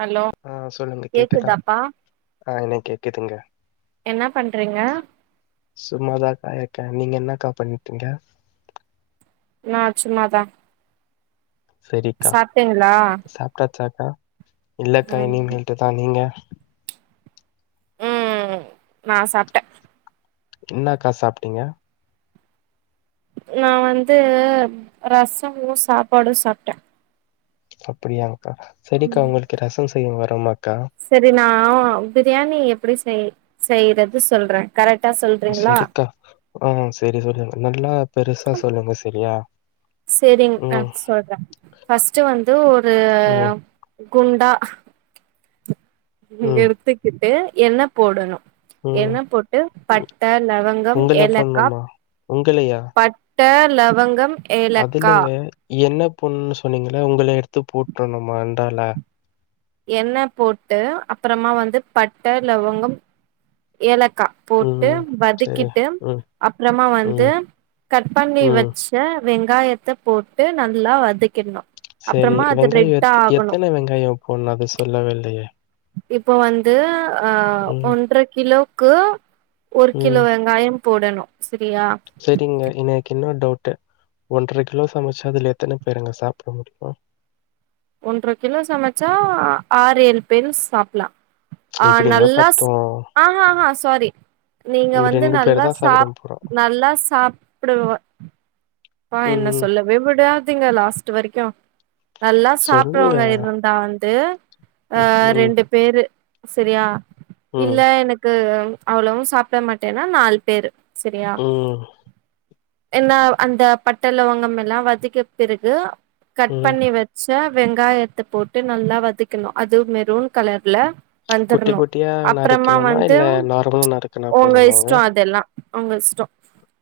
Hello ஆ சொல்லுங்க கேக்குதா கேக்குதாப்பா ஆ எனக் கேக்குதுங்க என்ன பண்றீங்க சும்மாதாக்கா இருக்கே நீங்க என்னக்கா பண்ணிட்டீங்க நா சும்மா தா சேரிக்கா சாப்ட்டாச்சா க்கா இல்லக்கா ம் இனிமேட்டுதா நீங்க ம் நா சாப்ட்டே என்னக்கா சாப்பிட்டீங்க நா வந்து ரசமு சாப்பாடு சாப்பிட்டே அப்டியாங்க்கா சரிக்கா ம் உங்களுக்கு ரச செய்ய வருமாக்கா சரி நா பிரியாணி எப்டி செய் செய்யறது சொல்றே கரெக்டா சொல் சரிக்கா ஆ செரி சொல்லு நல்லா பெருசா சொல்லுங்க சரியா செரிங்க ஆ ம் சொல்றே ஃபர்ஸ்ட் வந்து ஒரு ம் குண்டா ம் எத்துக்கிட்டு எண்ண போடணு ம் எண்ண போட்டு பட்டை லவங்கம் உங்கள ஏலக்கா போட்ணுமா உங்களையா பட் ட லவங்கம் ஏலக்கா அதுலங்க என்ன போடுனு சொன்னீங்கள உங்கள எடுத்து போட்ரணுமான்றால எண்ண போட்டு அப்பறமா வந்து பட்டை லவங்கம் ஏலக்கா போட்டு ம் சரி வதிக்கிட்டு ம் அப்பறமா வந்து ம் கட் பண்ணி ம் வச்சு கிற வெங்காயத்த போட்டு நல்லா வதகிறணு செரி வெங்காய எ எத்தனை வெங்காயம் போடனு அத சொல்லவே இல்லயே இப்ப வந்து அ ம், ஒன்றரை கிலோக்கு ஒரு கிலோ ம். வெங்காயம் போடணும் சரியா சரிங்க எனக்கு இன்னு டவுட்டு ஒன்றரை கிலோ சமைச்ச அதுல எத்தன பேருங்க சாப்பிட முடியு ஒன்ற கிலோ சமைச்சா ஆறு ஏழு பேரு சாப்பலா ஆ எப்படிங்க நல்லா பத்தும்? ஆஹ்ஹா சாரி நீங்க வந்து நல்லா பேர் தான் சாப்பிட சாப் போறோம். நல்லா சாப்பிடற அப்பா ம், என்ன ம். சொல்லவே விடாதீங்க லாஸ்ட் வரைக்கு நல்லா சொல்லுங்க. சாப்படறவங்க இருந்தா வந்து ஆ ம், ம், ரெண்டு பேரு செரியா ம், இல்ல எனக் கு அவ்வளவு சாப்பிட மாட்டேன்னா நாலு பேரு செரியா ம், என்னா அந்த பட்ட லவங்கம் எல்லா வதக்க பிறகு கட் ம். பண்ணி வெ ச்ச வெங்காயத்தை போட்டு நல்லா வதக்கணு அது மெரூன் கலர்ல குட்டி வந்துரணு குட்டியா அப்புறமா நறுக்கணுமா? வந்து இல்ல நார்மலா நறுக்குனா உங்க போதுமாங்க? இஷ்டோ அதெல்லா அவங்க இஷ்டோ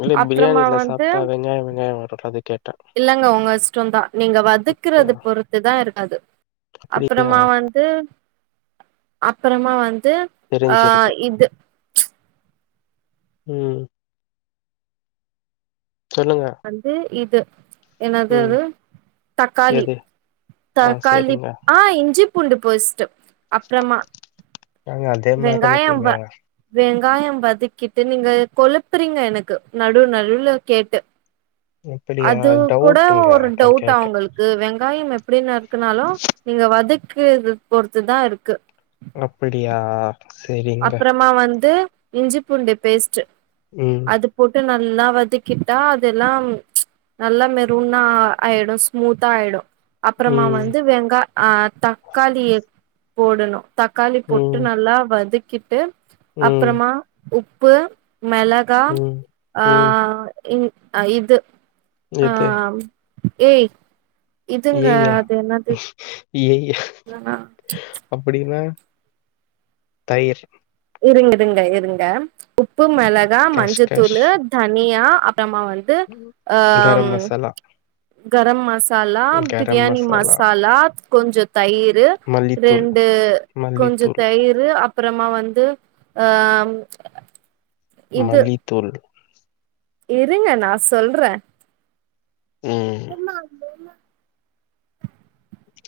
இல்ல அப்புறமா பிரியாணியில சாப்பிட்டா வெங்காய வெங்காயம் வரும்ல அது கேட் இல்லைங்க உங்க இஷ்ட தா நீங்க அப்படியா? வதக்கறத பொறுத்து தா இருக்காது அப்படியா? அப்புறமா வந் து அப்பறமா வந்து ஆ தெரிஞ்சிருக்கு இது ம் சொல்லுங்க வந்து இது என்னது ம். அது தக்காளி எது? ஆ தக்காளி சரிங்க. ஆ இஞ்சி பூண்டு போஸ்ட்டு அப்றமா ஏங்க அதே வெங்காயம் மறந்துட்டீங்க வ வெங்காயம் வதக்கிட்டு நீங்க கொழுப்புறீங்க எனக்கு நடு நடுவ்ல கேட்டு அப்படியா அதுவு கூட டவுட்டுங்க ஒரு அதா டவுடா கேட்டே உங்களுக் வெங்காயம் எப்டின்னு நறுக்குனாலு நீங்க வதக்குறத பொறுத்து தா இருக்கு அப்டியா அப்புறமா வந்து இஞ்சி பூண்டு பேஸ்ட் ம் அது போட்டு நல்லா வதக்கிட்டா அதெல்லாம் நல்லா மெருன்னா ஆயிடு ஸ்மூத்தா ஆயிடு அப்புறமா ம் வந்து வெங்காய் அ தக்காளி போடணு தக்காளி போட்டு ம் நல்லா வதக்கிட்டு ம் அப்புறமா உப்பு மெள கா ம் ஆ ம் இது ஆ எது ஏய் இதுங்க ஏய் யா ஏய் இவனா அப்படின்னா தயிர் இருங்க இருங்க இருங்க உப்பு மெளகா கஷ்கஷ் மஞ்சத்தூளு தனியா அப்புறமா வந் து ஆ கரம் மசாலா கரம் மசாலா பிரியாணி மசாலா கொஞ்ச தயிரு மல்லித்தூள் ரெண்டு கொஞ்ச மல்லித்தூள் தயிரு அப்புறமா வந்து ஆ இது மல்லித்தூள் இருங்க நா சொல்ற ம்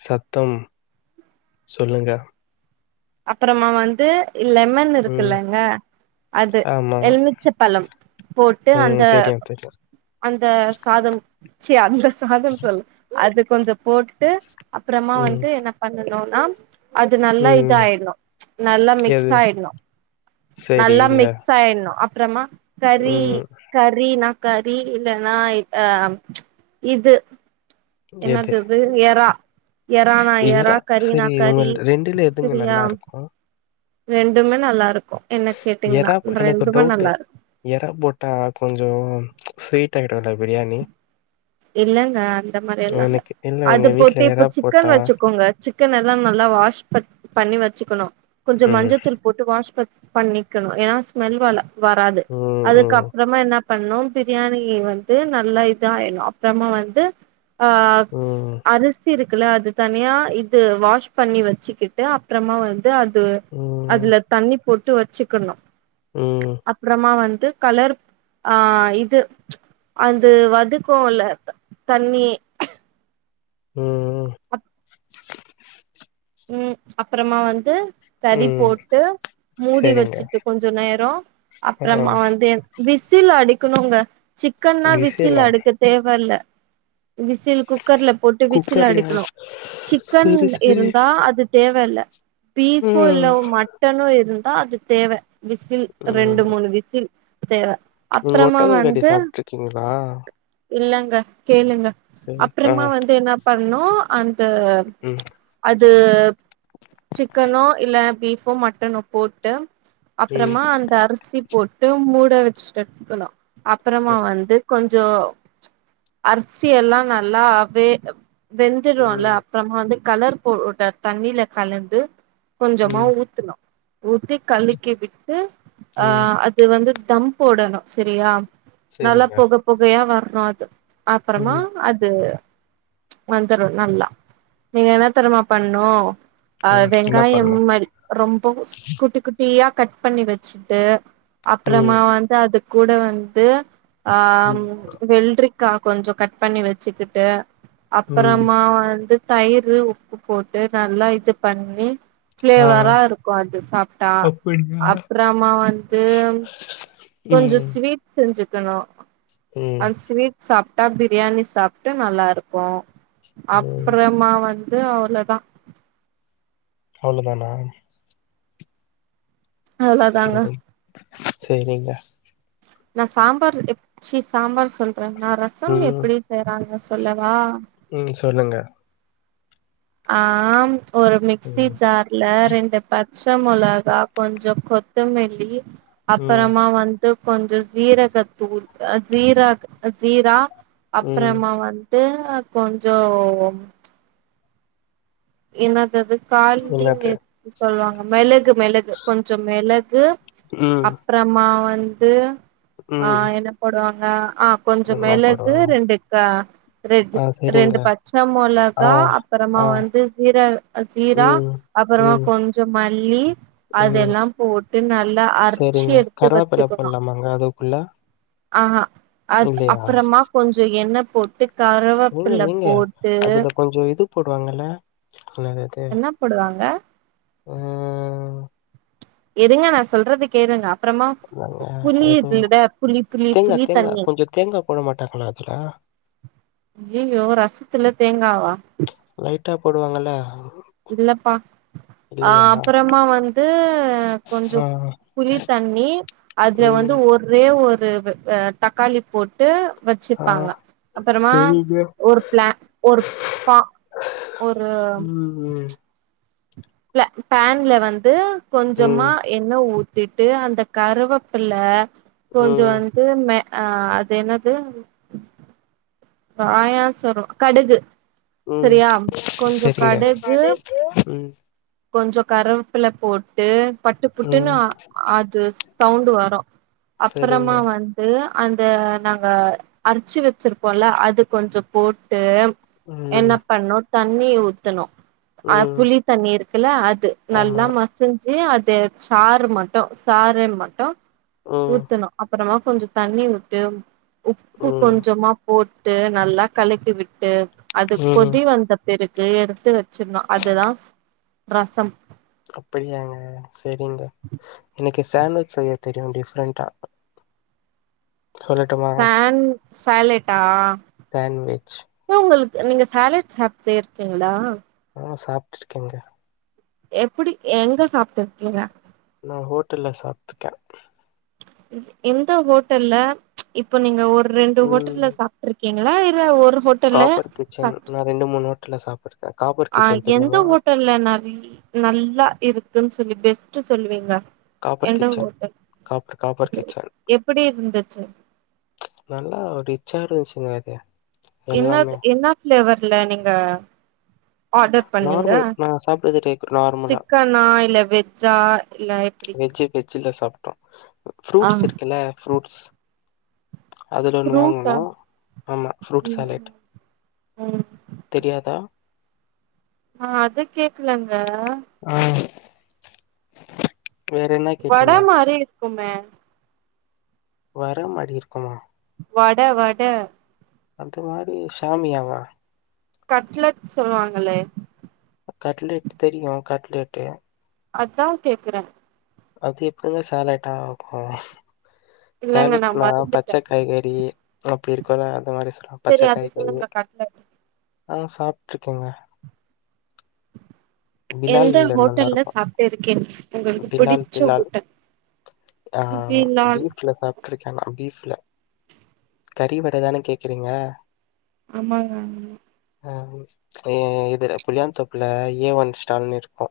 சத்தம் சொல்லுங்க அப்புறமா வந்து லெமன் ம் இருக்குல்லங்க அது ஆமா எலுமிச்ச பழம் போட்டு ம் அந்த தெரியு தெரியு அந்த சாதம் அந்த சாதம் சொல்ல அது கொஞ்சம் போட்டு அப்புறமா ம் வந்து என்ன பண்ணணும்னா அது நல்லா ம் இதயிட்ணு நல்லா மிக்ஸ் எது ஆயிட்ணு நல்லா சரிங்க மிக்ஸ் ஆயிடணு அப்புறமா கறி ம் கறி ந அப்படி இல்லன்னா அ இது எது என்னது இது எறா இறானா எறா இறா கறினா சரி கறி உங்கள் எதுங்க சரியா நல்லாருக்கும்? ரெண்டுமே நல்லா இருக்கு என்ன கேட்டீங்கன்னா ரெண்டுமே நல்லா இருக்கு இறா போட்டா கொஞ்சோ ஸ்வீட் ஆகிடோல பிரியாணி இல்லங்க அந்த மாரிலா இல்ல எனக்கு அது எங்க வீட்ல போட்டு இப்ப எறா சிக்கன் போட்டா வச்சுக்கோங்க சிக்கன் எல்லா நல்லா வாஷ் ப பண்ணி வச்சுக்கணு கொஞ்ச ம், மஞ்சத்தூள் போட்டு வாஷ் பண்ணிக்கணு ஏன்னா ஸ்மெல் வராது ம், அதுக்கப் ம், பறமா என்ன பண்ணு பிரியாணி வந்து நல்லா இத ஆயிடு அப்றமா வந்து ஆப்ஸ் ம், அரிசி இருக்குல அது தனியா இது வாஷ் பண்ணி வச்சுக்கிட்டு அப்றமா வந்து அது ம் அதுல தண்ணி போட்டு வச்சுக்கணு ம் அப்பறமா வந்து கலர் ஆ இது அந்த வதுக்கோல தண்ணி ம் அ ம் அப்பறமா வந்து கறி ம். போட்டு மூடி சரிங்க. வச்சுட்டு கொஞ்ச நேரோ ஆ அப்பறமா வந்து விசில் அடிக்கணுங்க சிக்கன்னா விசில் விசிலா? அடிக்க தேவல்ல விசில் குக்கர்ல போட்டு விசில் குக்கர்லயா? அடிக்ணு சிக்கன் சரி, சரி. இருந் தா அது தேவ இல்ல ஆ. பீஃபு இல்ல மட்டனு இருந்தா அது தேவ விசில் ரெண்டு ம். மூணு விசில் தேவ நீங்க அப்புறமா ஒட்டகம் கறி வந்து சாப்ட்டுருக்கீங்களா இல்லங்க கேளுங்க சரி. ஆ. அப்புறமா வந்து என்ன பண்ணோ அந்த ம் அது சிக்கனோ இல்ல பீஃபோ மட்டனோ போட்டு ம். அப்புறமா அந்த அரிசி போட்டு மூட வெச்சுட்டெடுக்கணு அப்புறமா சரி. வந்து கொஞ்சோ அரிசியெல்லா நல்லா வே வெந்துருல ம், அ ப்ப நம்ப வந்து கலரு போட்ட தண்ணில கலந்து கொஞ்சமா ம், ஊத்துனு ஊத்தி கலக்கி விட்டு ஆ ம். அ து வந்து தம் போடணு செரியா நல்லா சரிங்க. பொக பொகயா வரணு அது ம். அப்புறமா அது வந்துரு நல்லா நீங்க என்ன தெரிமா பண்ணு அ ம் என்ன வெங்காயம் பண்ணு மாரி ரொம்போ சு குட்டி குட்டியா கட் பண்ணி வெச்சுட்டு ம் அப்புறமா வந்து அது கூட வந்து ஆ ம் வெள்ட்ரிக் க்கா கொஞ்சோ கட் பண்ணி வெச்சுக்கிட்டு ம் அப்புறமா வந்து தயிரு உப் பு போட்டு நல்லா இது பண்ணி ஆ ஃப்ளேவரா இருக்கு அது சாப்ட்டா அப்படியா அப்புறமா வந்து கொஞ்சு ம் ஸ்வீட் செஞ்சுக்கணு ம் அந் ஸ்வீட் சாப்ட்டா பிரியாணி சாப்ட்டு நல்லாருக்கு ம் அப்புறமா வந் து அவ்ளதா அவ்ளதானா அவ்ளோதாங்க செரி செரிங்க நா சாம்பாரு எ சி சாம்பார் சொல்ற நா ரசம் ம் எப்படி செய்யறாங்க சொல்லவா ம் சொல்லுங்க ஆம் ஒரு மிக்ஸி ம் ஜார்ல ரெண்டு ப ச்சா மொளகா கொஞ்சு கொத்த மெல்லி ம் அப்பறமா வந் து கொஞ்சு சீரக தூள் அ சீர அ சீரா ம் அப்பறமா வந்து து கொஞ்சோ ஒ இன்னாதது கால் [unintelligible] என்னது எது சொல்லுவாங்க மெளகு மெளகு கொஞ்சு மெளகு ம் அ ப்பறமா வந்து ஆ ம் என்ன போடுவாங்க ஆ கொஞ்சு என்ன மெளகு போடுவாங்க ரெண்டு கா ரெட் ஆ சரிங்க ரெண்டு பச்ச ஆ மொளகா அப்பறமா ஆ வந் து சீர அத் சீரா ம் அப்பறமா ம் கொஞ்சு மல்லி ம் அதெல்லா போட்டு நல்லா அரச்சி சரிங்க எடுத்து கருவேப்பில வச்சுக்கணு போடலாமாங்க அதுக்குள்ள ஆஹா அத் இல்லையா அப்பறமா கொஞ்சு எண்ணெ போட்டு ஏங்க கருவேப்பில்ல ஏங்க போட்டு அதுல கொஞ்சோ இது போடுவாங்கல்ல இன்னாதது என்ன போடுவாங்க ம் இருங்க நா சொல்றது கேளுங்க அ ப்பறமா என்னங்க புளி எதுவு இதுங்கித புளி புளி தேங்கா புளி தேங்கா தண்ணி கொஞ்சோ தேங்கா போட மாட்டாங்களா அதுல அய்யியோ ரசத்துல தேங்காவா லைட்டா போடுவாங்கல இல்லப்பா அ அப்பறமா வந்து கொஞ்சோ ஆ புளி தண்ணி அதுல வந்து ம் ஒரே ஒரு வ அ தக்காளி போ ட்டு ஆ வெச்சிப்பாங்க அப்பறமா செரிங்க ஒரு பிளா ஒரு பா ஒரு ம். இல பேன்ல வந்து கொஞ்சமா ம் என்ன ஊத்திட்டு அந்த கருவப்பில்ல கொஞ்சோ ம் வந் து மெ அ அது என்னது பாயாசுரோ கடுகு ம் செரியாம் கொஞ்சோ செரிங்க கடுகு ம் கொஞ்சோ கருவப்பில போட்டு பட்டு புட்டுன்னு ம் அ அது சவுண்டு வரு செரிங்க அப்பறமா வந் து அந்த நாங்க அரிச்சி வெச்சிருப்போல்ல அது கொஞ்சோ போட்டு என்ன ம் பண்ணு தண்ணிய ஊத்தணு அ ம் புளி தண்ணி இருக்குல்ல அது. ஆமா நல்லா மசிஞ்சு அது சாறு மட்டு சாறே மட்டு ம் ஊத்தணு. அப்பறமா கொஞ்சோ தண்ணி உட்டு உப்பு ம் கொஞ்சமா போட் டு நல்லா கலக்கி விட்டு அது ம் கொதி வந்தப் பிறக்கு எடுத்து வெச்சிர்ணு அதுதாஸ் ரசம். அப்படியாங்க செரிங்க எனக்கு சேண்ட்விச் செய்ய தெரியு டிஃப்ரெண்ட்டா. ஃபேன் சேலெட்டா தேன்வெஜ் போ உங்குளுக் நீங்க சேலெட் சாப்டே இருக்கிங்களா? ம் சாப்ட்ருக்கேங்க. எப்பிடி எ எங்க சாப்ட்டுருக்கீங்க? நா ஹோட்டெல்ல சாப்ட்டுக்கே. இவ் எந்த ஹோட்டல்ல? இப்போ நீங்க ஒர் ரெண்டு ஹோட்டல்ல ம் சாப்ட்ருக்கிங்களா இல்ல ஒரு ஹோட்டெல்ல சாப்ட்ர் ரெண்டு மூணு ஹோட்டல்ல சாப்புருக்கே. காப்பர் கிச்சன் தெரியுமா? இல்ல நறிய் நல்லா இருக்குன் சொல்லி பெஸ்ட்டு சொல்லுவீங்க. காப்பர் எந்த கிச்சன் ஹோட்டல்? காப்பர் காப்பர் எ கிச்சன். எப்பிடி இருந்துச்சு? நல்லா ரிச்சா இருஞ்ச்சுங்க அது. என்னாது எல்லாமே. என்னா ஃபிளேவர்ல நீங்க ஆடர் பண்ணீங்க. நார்மல் நான் சாப்பிட்டது ரெகு நார்மலா. சிக்கனா இல்ல வெஜ்ஜா இல்ல எப் வெஜ் வெஜ்ஜுல சாப்ட்டோ. ஃப்ரூட்ஸ் இருக்குல்ல ஃப்ரூட்ஸ் அதுல ஒன்னு ஃப்ரூட்டா வாங்கணு ஆமா ஃப்ரூட் ம் சாலேட். ம் தெரியாதா? நா அது கேக்கலங்க. அ வட மாரி இருக்குமே. வர மாரி இருக்குமா? வட வட. அந்த மாரி சாமியாவா? கட்லெட் சொல்லுவாங்களே. கட்லெட் தெரியு கட்லெட்டு. அதா கேக்குறே அது எப்டிங்க சேலட் ஆகு இல்லங்க நா சேலட்னா மறந்துட்டே பச்ச காய்கறி அப்டி இருக்குல அந்த மாரி சொல்ற செரி பச்ச அது காய்கறி சொல்லுங்க கட்லட் ஆ சாப்ட்ருக்கேங்க எந்த பிலால்ல ஹோட்டல்ல நல்லாருக்கும். சாப்ட்டு இருக்கேன் உங்களுக் பிலால், பிடிச்ச பிலால். ஹோட்டல் ஆ பிலால். வீட்ல சாப் [unintelligible] பீஃப்ல கறி வடைய தான கேக்குறீங்க ஆமாங்க அ ஏ இதுல புளியந்தோப்புல ஏ ஒன் ஸ்டால்ன்னு இருக்கு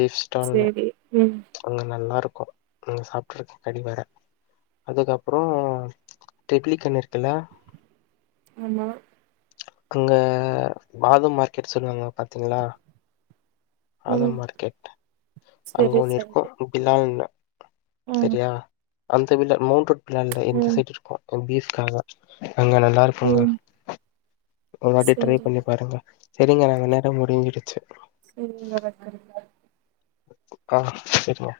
பீஃப் ஸ்டால்ன்னு செரி ம் அங்க நல்லாருக்கு அங்க சாப்ட்ருக்கே கடி வட அதுக்கப்றோ ட்ரிப்ளிகன் இருக்குல ஆமா அங்க வாதம் மார்க்கெட் சொல்லுவாங்க பாத்தீங்களா ம் ஆதம் மார்க்கெட் அங்க செரி ஒன்னு இருக்கு செரி [unintelligible] ம் சரியா அந்த வில மூண்ட்ரோட் பின்னாடில இந்த ம் சைட்ருக்கு பீஃப்காக அங்க நல்லாரு ம் [inaudible] ஒரு வாட்டி ட்ரை செரிங்க பண்ணி பாருங்க செரிங்க நம்ம நேரம் முடிஞ்சிடுச்சு [unintelligible] ஆ செரிங்க